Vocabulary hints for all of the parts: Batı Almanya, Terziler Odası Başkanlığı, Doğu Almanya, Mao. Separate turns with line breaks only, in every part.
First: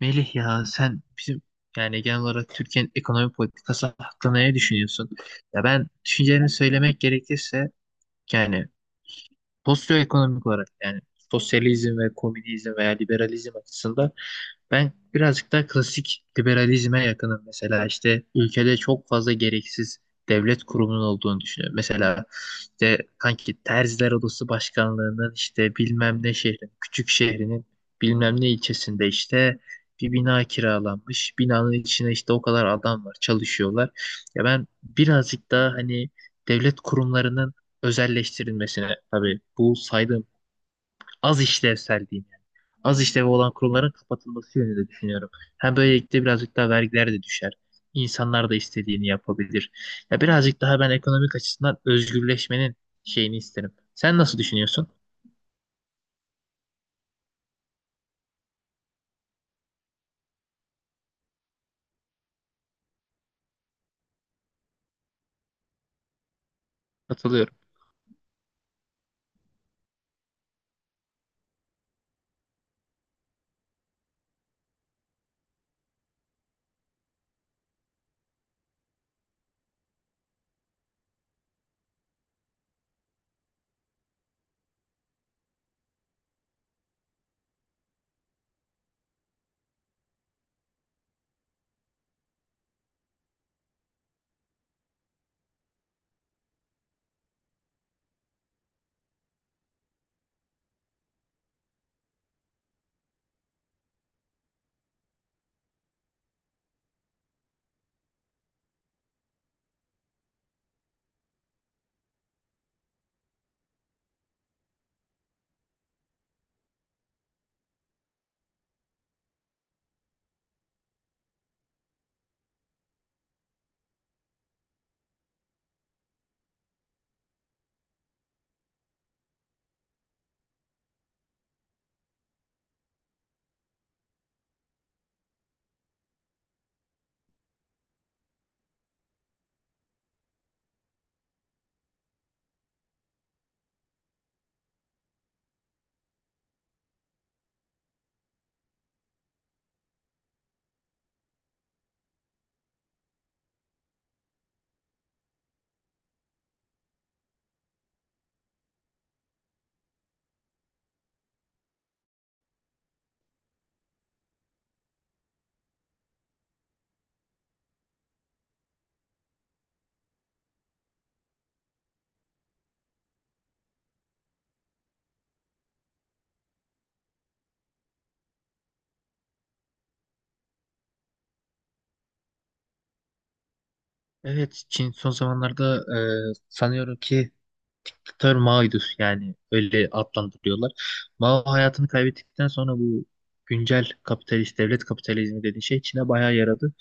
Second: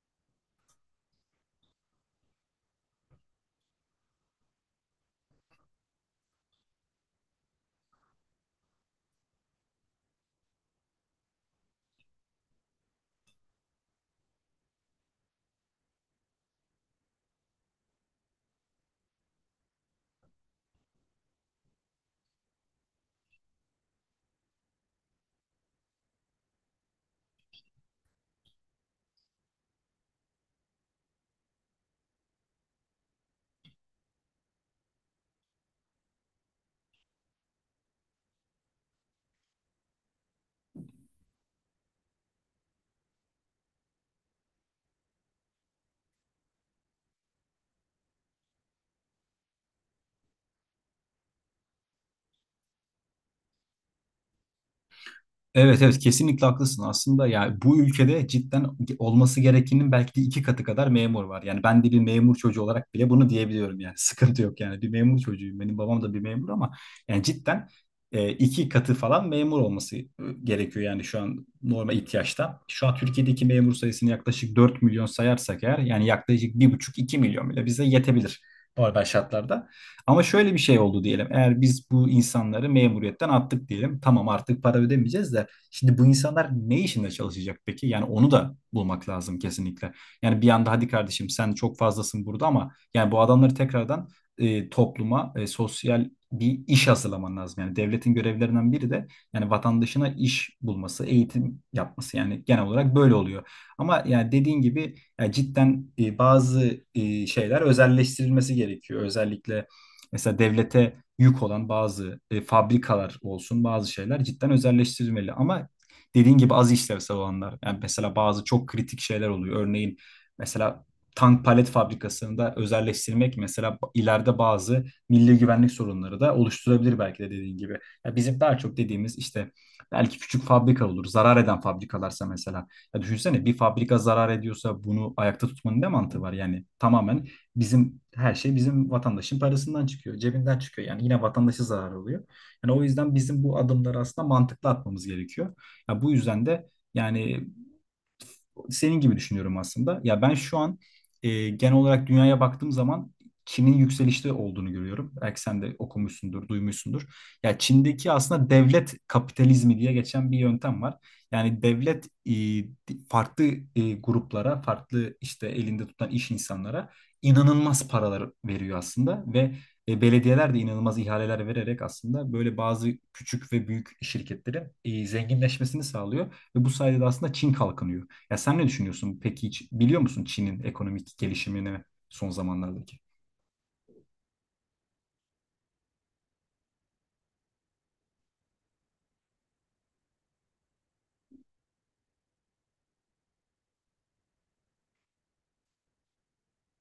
Melih, ya sen bizim genel olarak Türkiye'nin ekonomi politikası hakkında ne düşünüyorsun? Ya ben düşüncelerimi söylemek gerekirse yani sosyoekonomik olarak, yani sosyalizm ve komünizm veya liberalizm açısından ben birazcık daha klasik liberalizme yakınım. Mesela işte ülkede çok fazla gereksiz devlet kurumunun olduğunu düşünüyorum. Mesela işte kanki Terziler Odası Başkanlığı'nın işte bilmem ne şehrin, küçük şehrinin bilmem ne ilçesinde işte bir bina kiralanmış. Binanın içine işte o kadar adam var, çalışıyorlar. Ya ben birazcık daha hani devlet kurumlarının özelleştirilmesine, tabii bu saydığım az işlevsel diyeyim, az işlevi olan kurumların kapatılması yönünde düşünüyorum. Hem böylelikle birazcık daha vergiler de düşer. İnsanlar da istediğini yapabilir. Ya birazcık daha ben ekonomik açısından özgürleşmenin şeyini isterim. Sen nasıl düşünüyorsun?
Evet evet, kesinlikle haklısın. Aslında yani bu ülkede cidden olması gerekenin belki de iki katı kadar memur var. Yani ben de bir memur çocuğu olarak bile bunu diyebiliyorum yani. Sıkıntı yok yani. Bir memur çocuğuyum. Benim babam da bir memur ama yani
Katılıyorum.
cidden iki katı falan memur olması gerekiyor yani şu an normal ihtiyaçta. Şu an Türkiye'deki memur sayısını yaklaşık 4 milyon sayarsak eğer yani yaklaşık bir buçuk iki milyon bile bize yetebilir normal şartlarda. Ama şöyle bir şey oldu diyelim. Eğer biz bu insanları memuriyetten attık diyelim. Tamam, artık para ödemeyeceğiz de şimdi bu insanlar ne işinde çalışacak peki? Yani onu da bulmak lazım kesinlikle. Yani bir anda hadi kardeşim sen çok fazlasın burada ama yani bu adamları tekrardan topluma, sosyal bir iş hazırlaman lazım. Yani devletin görevlerinden biri de yani vatandaşına iş bulması, eğitim yapması. Yani genel olarak böyle oluyor. Ama yani dediğin gibi yani cidden bazı şeyler özelleştirilmesi gerekiyor. Özellikle mesela devlete yük olan bazı fabrikalar olsun, bazı şeyler cidden özelleştirilmeli. Ama dediğin gibi az işlevsel olanlar, yani mesela bazı çok kritik şeyler oluyor. Örneğin mesela tank palet fabrikasında özelleştirmek mesela ileride bazı milli güvenlik sorunları da oluşturabilir belki de dediğin gibi. Ya bizim daha çok dediğimiz işte belki küçük fabrika olur, zarar eden fabrikalarsa mesela. Ya düşünsene, bir fabrika zarar ediyorsa bunu ayakta tutmanın ne mantığı var? Yani tamamen. Bizim her şey bizim vatandaşın parasından çıkıyor, cebinden çıkıyor. Yani yine vatandaşı zarar oluyor. Yani o yüzden bizim bu adımları aslında mantıklı atmamız gerekiyor. Ya bu yüzden de yani senin gibi düşünüyorum aslında. Ya ben şu an genel olarak dünyaya baktığım zaman Çin'in yükselişte olduğunu görüyorum. Belki sen de okumuşsundur, duymuşsundur. Ya Çin'deki aslında devlet kapitalizmi diye geçen bir yöntem var. Yani devlet farklı gruplara, farklı işte elinde tutan iş insanlara inanılmaz paralar veriyor aslında ve belediyeler de inanılmaz ihaleler vererek aslında böyle bazı küçük ve büyük şirketlerin zenginleşmesini sağlıyor ve bu sayede de aslında Çin kalkınıyor. Ya sen ne düşünüyorsun? Peki hiç biliyor musun Çin'in ekonomik gelişimini son zamanlardaki?
Evet, Çin son zamanlarda sanıyorum ki diktatör Mao'ydu, yani öyle adlandırıyorlar. Mao hayatını kaybettikten sonra bu güncel kapitalist devlet kapitalizmi dediği şey Çin'e bayağı yaradı.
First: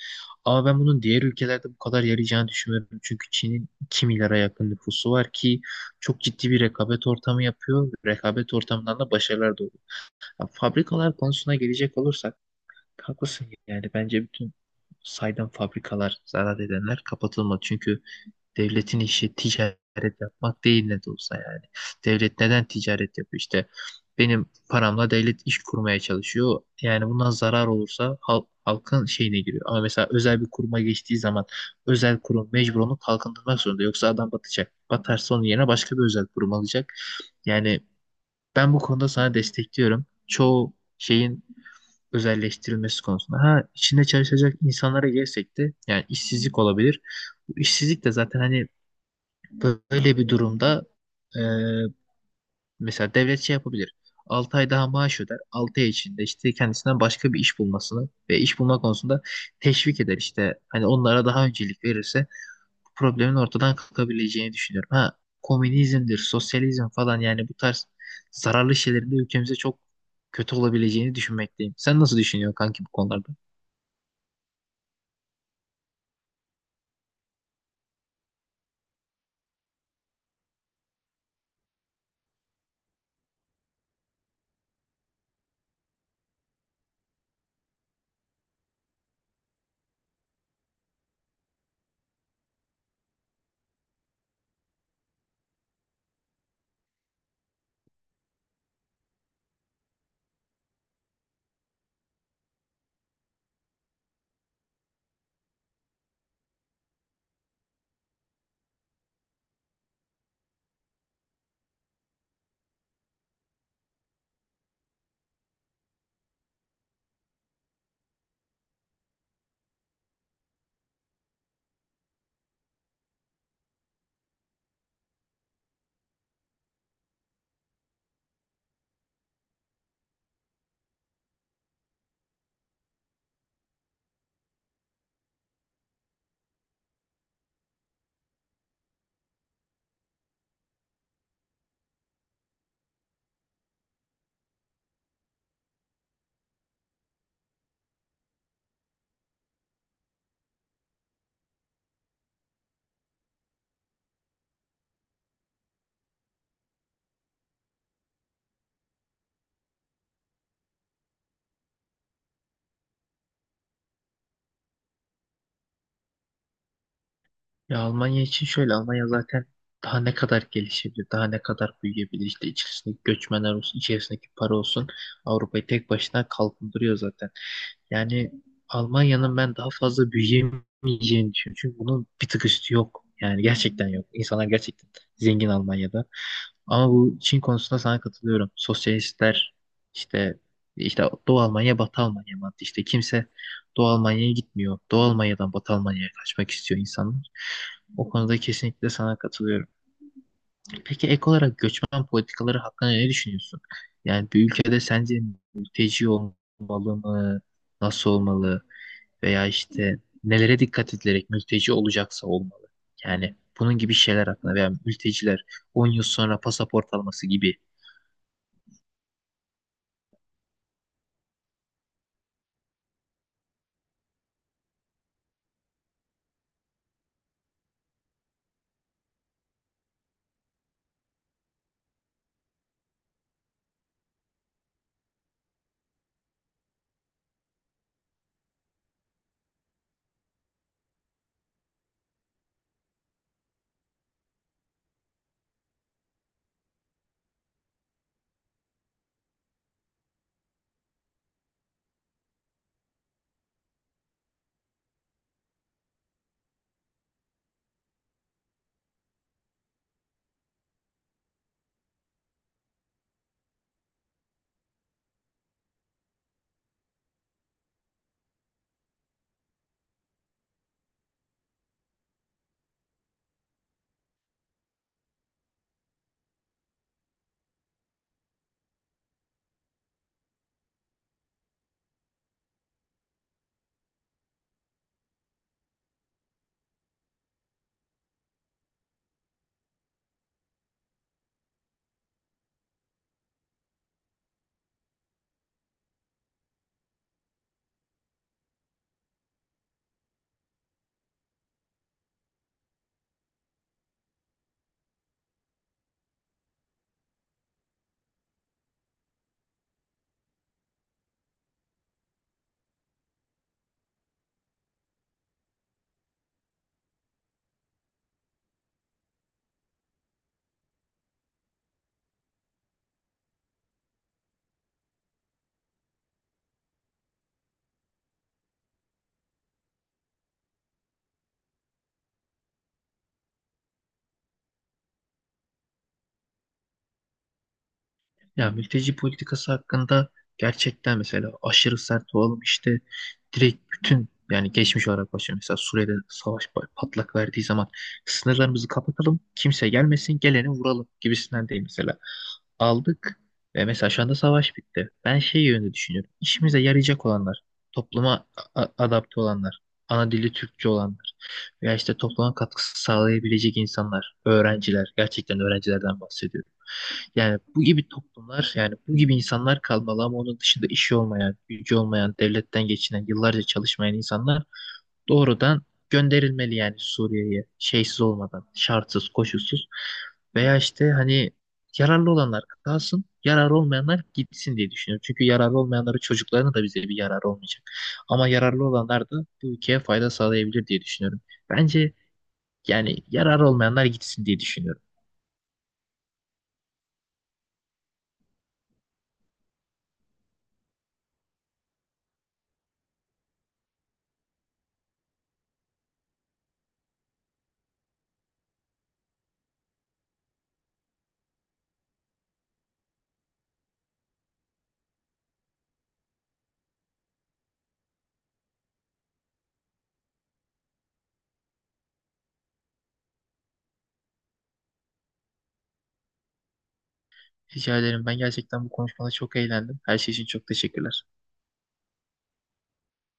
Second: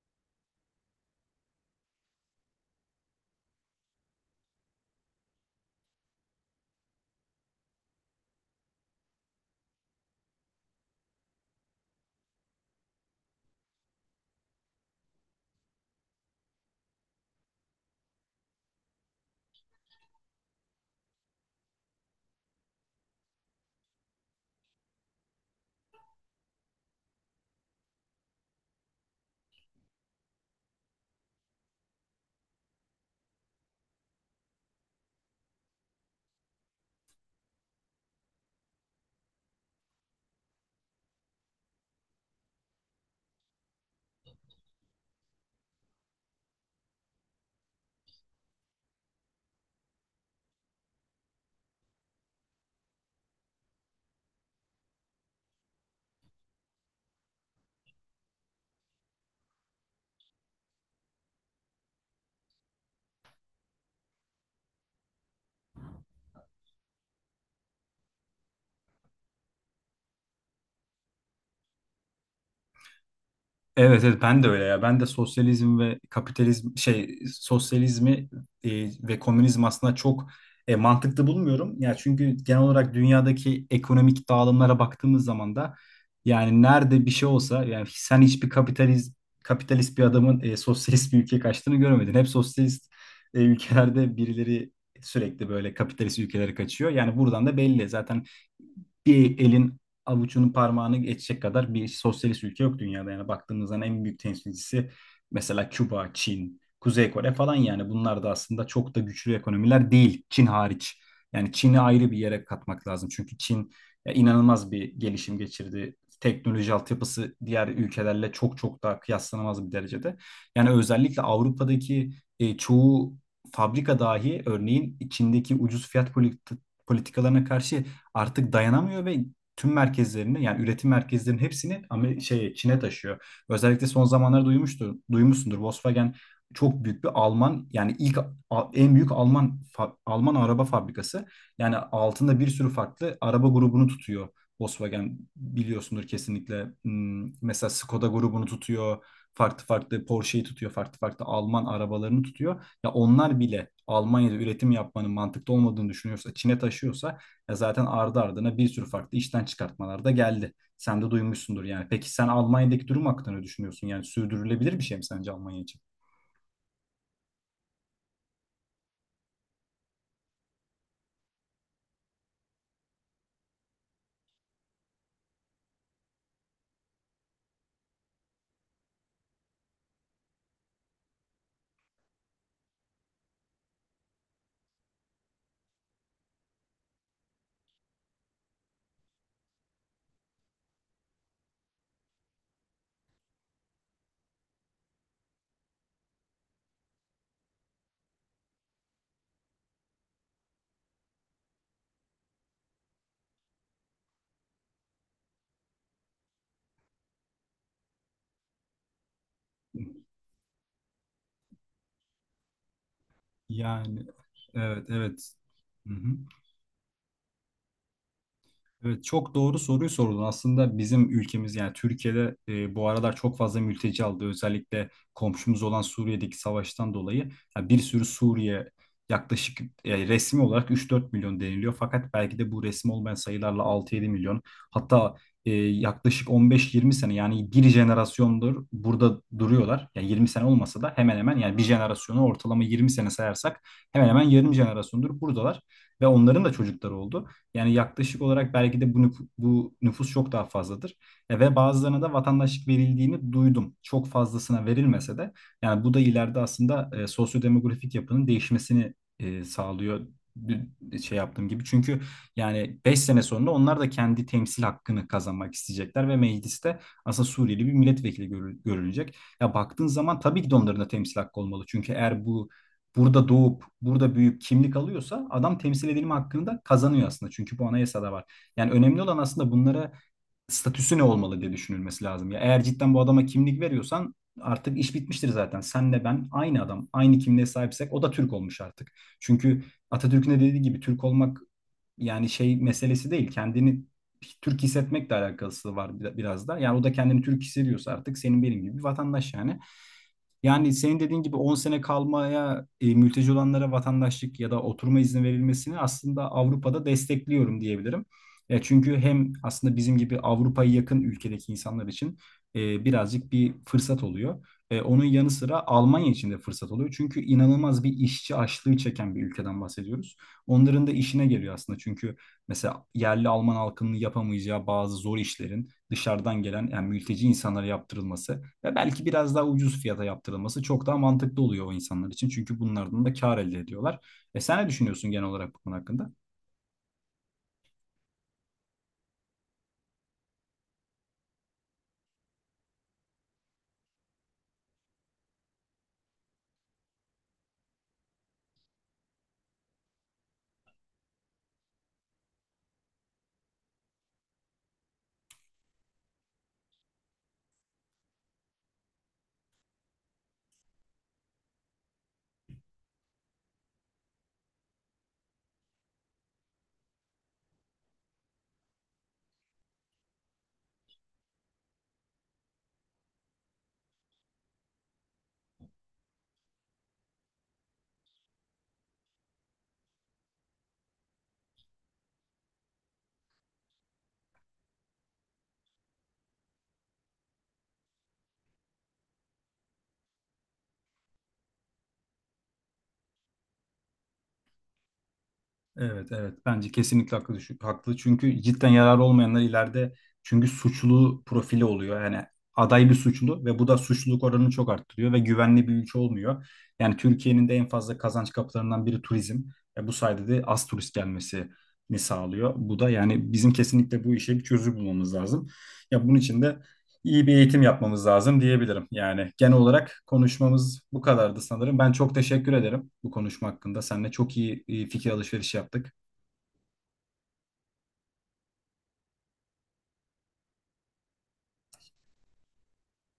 Ama ben bunun diğer ülkelerde bu kadar yarayacağını düşünmüyorum. Çünkü Çin'in 2 milyara yakın nüfusu var ki çok ciddi bir rekabet ortamı yapıyor. Rekabet ortamından da başarılar doğuyor. Ya fabrikalar konusuna gelecek olursak, haklısın, yani bence bütün saydam fabrikalar, zarar edenler kapatılmalı. Çünkü devletin işi ticaret yapmak değil ne de olsa yani. Devlet neden ticaret yapıyor işte? Benim paramla devlet iş kurmaya çalışıyor. Yani bundan zarar olursa halk, halkın şeyine giriyor. Ama mesela özel bir kuruma geçtiği zaman özel kurum mecbur onu kalkındırmak zorunda. Yoksa adam batacak. Batarsa onun yerine başka bir özel kurum alacak. Yani ben bu konuda sana destekliyorum. Çoğu şeyin özelleştirilmesi konusunda. Ha içinde çalışacak insanlara gelsek de, yani işsizlik olabilir. Bu işsizlik de zaten hani böyle bir durumda e, mesela devlet şey yapabilir. 6 ay daha maaş öder. 6 ay içinde işte kendisinden başka bir iş bulmasını ve iş bulma konusunda teşvik eder işte. Hani onlara daha öncelik verirse bu problemin ortadan kalkabileceğini düşünüyorum. Ha komünizmdir, sosyalizm falan, yani bu tarz zararlı şeylerin de ülkemize çok kötü olabileceğini düşünmekteyim. Sen nasıl düşünüyorsun kanki bu konularda?
Evet, evet ben de öyle ya. Ben de sosyalizm ve kapitalizm şey sosyalizmi ve komünizm aslında çok mantıklı bulmuyorum. Ya çünkü genel olarak dünyadaki ekonomik dağılımlara baktığımız zaman da yani nerede bir şey olsa yani sen hiçbir kapitalist bir adamın sosyalist bir ülkeye kaçtığını görmedin. Hep sosyalist ülkelerde birileri sürekli böyle kapitalist ülkelere kaçıyor. Yani buradan da belli. Zaten bir elin avucunun parmağını geçecek kadar bir sosyalist ülke yok dünyada. Yani baktığımızda en büyük temsilcisi mesela Küba, Çin, Kuzey Kore falan, yani bunlar da aslında çok da güçlü ekonomiler değil, Çin hariç. Yani Çin'i ayrı bir yere katmak lazım. Çünkü Çin ya, inanılmaz bir gelişim geçirdi. Teknoloji altyapısı diğer ülkelerle çok çok daha kıyaslanamaz bir derecede. Yani özellikle Avrupa'daki çoğu fabrika dahi örneğin Çin'deki ucuz fiyat politikalarına karşı artık dayanamıyor ve tüm merkezlerini yani üretim merkezlerinin hepsini ama şey Çin'e taşıyor. Özellikle son zamanlarda duymuştur, duymuşsundur. Volkswagen çok büyük bir Alman yani en büyük Alman Alman araba fabrikası. Yani altında bir sürü farklı araba grubunu tutuyor. Volkswagen biliyorsundur kesinlikle. Mesela Skoda grubunu tutuyor. Farklı farklı Porsche'yi tutuyor. Farklı farklı Alman arabalarını tutuyor. Ya onlar bile Almanya'da üretim yapmanın mantıklı olmadığını düşünüyorsa, Çin'e taşıyorsa, e zaten ardı ardına bir sürü farklı işten çıkartmalar da geldi. Sen de duymuşsundur yani. Peki sen Almanya'daki durum hakkında ne düşünüyorsun? Yani sürdürülebilir bir şey mi sence Almanya için?
Ya Almanya için şöyle, Almanya zaten daha ne kadar gelişebilir, daha ne kadar büyüyebilir, işte içerisindeki göçmenler olsun, içerisindeki para olsun, Avrupa'yı tek başına kalkındırıyor zaten. Yani Almanya'nın ben daha fazla büyüyemeyeceğini düşünüyorum. Çünkü bunun bir tık üstü yok. Yani gerçekten yok. İnsanlar gerçekten zengin Almanya'da. Ama bu Çin konusunda sana katılıyorum. Sosyalistler işte, Doğu Almanya, Batı Almanya mantığı. İşte kimse Doğu Almanya'ya gitmiyor. Doğu Almanya'dan Batı Almanya'ya kaçmak istiyor insanlar. O konuda kesinlikle sana katılıyorum. Peki ek olarak göçmen politikaları hakkında ne düşünüyorsun? Yani bir ülkede sence mülteci olmalı mı? Nasıl olmalı? Veya işte nelere dikkat edilerek mülteci olacaksa olmalı? Yani bunun gibi
Yani
şeyler hakkında, veya
evet, evet.
mülteciler 10
Hı
yıl
hı.
sonra pasaport alması gibi.
Evet, çok doğru soruyu sordun. Aslında bizim ülkemiz yani Türkiye'de bu aralar çok fazla mülteci aldı. Özellikle komşumuz olan Suriye'deki savaştan dolayı. Ya bir sürü Suriye, yaklaşık resmi olarak 3-4 milyon deniliyor. Fakat belki de bu resmi olmayan sayılarla 6-7 milyon. Hatta yaklaşık 15-20 sene yani bir jenerasyondur burada duruyorlar. Yani 20 sene olmasa da hemen hemen, yani bir jenerasyonu ortalama 20 sene sayarsak, hemen hemen yarım jenerasyondur buradalar ve onların da çocukları oldu. Yani yaklaşık olarak belki de bu, bu nüfus çok daha fazladır. Ve bazılarına da vatandaşlık verildiğini duydum. Çok fazlasına verilmese de yani bu da ileride aslında sosyodemografik yapının değişmesini sağlıyor şey yaptığım gibi. Çünkü yani 5 sene sonra onlar da kendi temsil hakkını kazanmak isteyecekler ve mecliste aslında Suriyeli bir milletvekili görülecek. Ya baktığın zaman tabii ki de onların da temsil hakkı olmalı. Çünkü eğer bu burada doğup burada büyüyüp kimlik alıyorsa adam temsil edilme hakkını da kazanıyor aslında. Çünkü bu anayasada var. Yani önemli olan aslında bunlara statüsü ne olmalı diye düşünülmesi lazım. Ya eğer cidden bu adama kimlik veriyorsan artık iş bitmiştir zaten. Senle ben aynı adam, aynı kimliğe sahipsek o da Türk olmuş artık. Çünkü Atatürk'ün de dediği gibi Türk olmak yani şey meselesi değil. Kendini Türk hissetmekle alakası var biraz da. Yani o da kendini Türk hissediyorsa artık senin benim gibi bir vatandaş yani. Yani senin dediğin gibi 10 sene kalmaya mülteci olanlara vatandaşlık ya da oturma izni verilmesini aslında Avrupa'da destekliyorum diyebilirim. Çünkü hem aslında bizim gibi Avrupa'ya yakın ülkedeki insanlar için birazcık bir fırsat oluyor. Onun yanı sıra Almanya için de fırsat oluyor. Çünkü inanılmaz bir işçi açlığı çeken bir ülkeden bahsediyoruz. Onların da işine geliyor aslında. Çünkü mesela yerli Alman halkının yapamayacağı bazı zor işlerin dışarıdan gelen yani mülteci insanlara yaptırılması ve belki biraz daha ucuz fiyata yaptırılması çok daha mantıklı oluyor o insanlar için. Çünkü bunlardan da kâr elde ediyorlar. Sen ne düşünüyorsun genel olarak bu konu hakkında?
Ya mülteci politikası hakkında gerçekten, mesela aşırı sert olalım işte, direkt bütün, yani geçmiş olarak başlıyor. Mesela Suriye'de savaş patlak verdiği zaman sınırlarımızı kapatalım, kimse gelmesin, geleni vuralım gibisinden değil mesela. Aldık ve mesela şu anda savaş bitti. Ben şey yönünde düşünüyorum. İşimize yarayacak olanlar, topluma adapte olanlar, ana dili Türkçe olanlar veya işte topluma katkısı sağlayabilecek insanlar, öğrenciler, gerçekten öğrencilerden bahsediyorum. Yani bu gibi toplumlar, yani bu gibi insanlar kalmalı, ama onun dışında işi olmayan, gücü olmayan, devletten geçinen, yıllarca çalışmayan insanlar doğrudan gönderilmeli, yani Suriye'ye şeysiz olmadan, şartsız, koşulsuz. Veya işte hani yararlı olanlar kalsın, yararlı olmayanlar gitsin diye düşünüyorum. Çünkü yararlı olmayanları çocuklarına da bize bir yarar olmayacak. Ama yararlı olanlar da bu ülkeye fayda sağlayabilir diye düşünüyorum. Bence yani yararlı olmayanlar gitsin diye düşünüyorum.
Evet, evet. Bence kesinlikle haklı, haklı. Çünkü cidden yararı olmayanlar ileride, çünkü suçlu profili oluyor. Yani aday bir suçlu ve bu da suçluluk oranını çok arttırıyor ve güvenli bir ülke olmuyor. Yani Türkiye'nin de en fazla kazanç kapılarından biri turizm. Bu sayede de az turist gelmesini sağlıyor. Bu da yani bizim kesinlikle bu işe bir çözüm bulmamız lazım. Ya bunun için de iyi bir eğitim yapmamız lazım diyebilirim. Yani genel olarak konuşmamız bu kadardı sanırım. Ben çok teşekkür ederim bu konuşma hakkında. Seninle çok iyi fikir alışverişi yaptık.
Rica ederim. Ben gerçekten bu konuşmada çok eğlendim. Her şey için çok teşekkürler.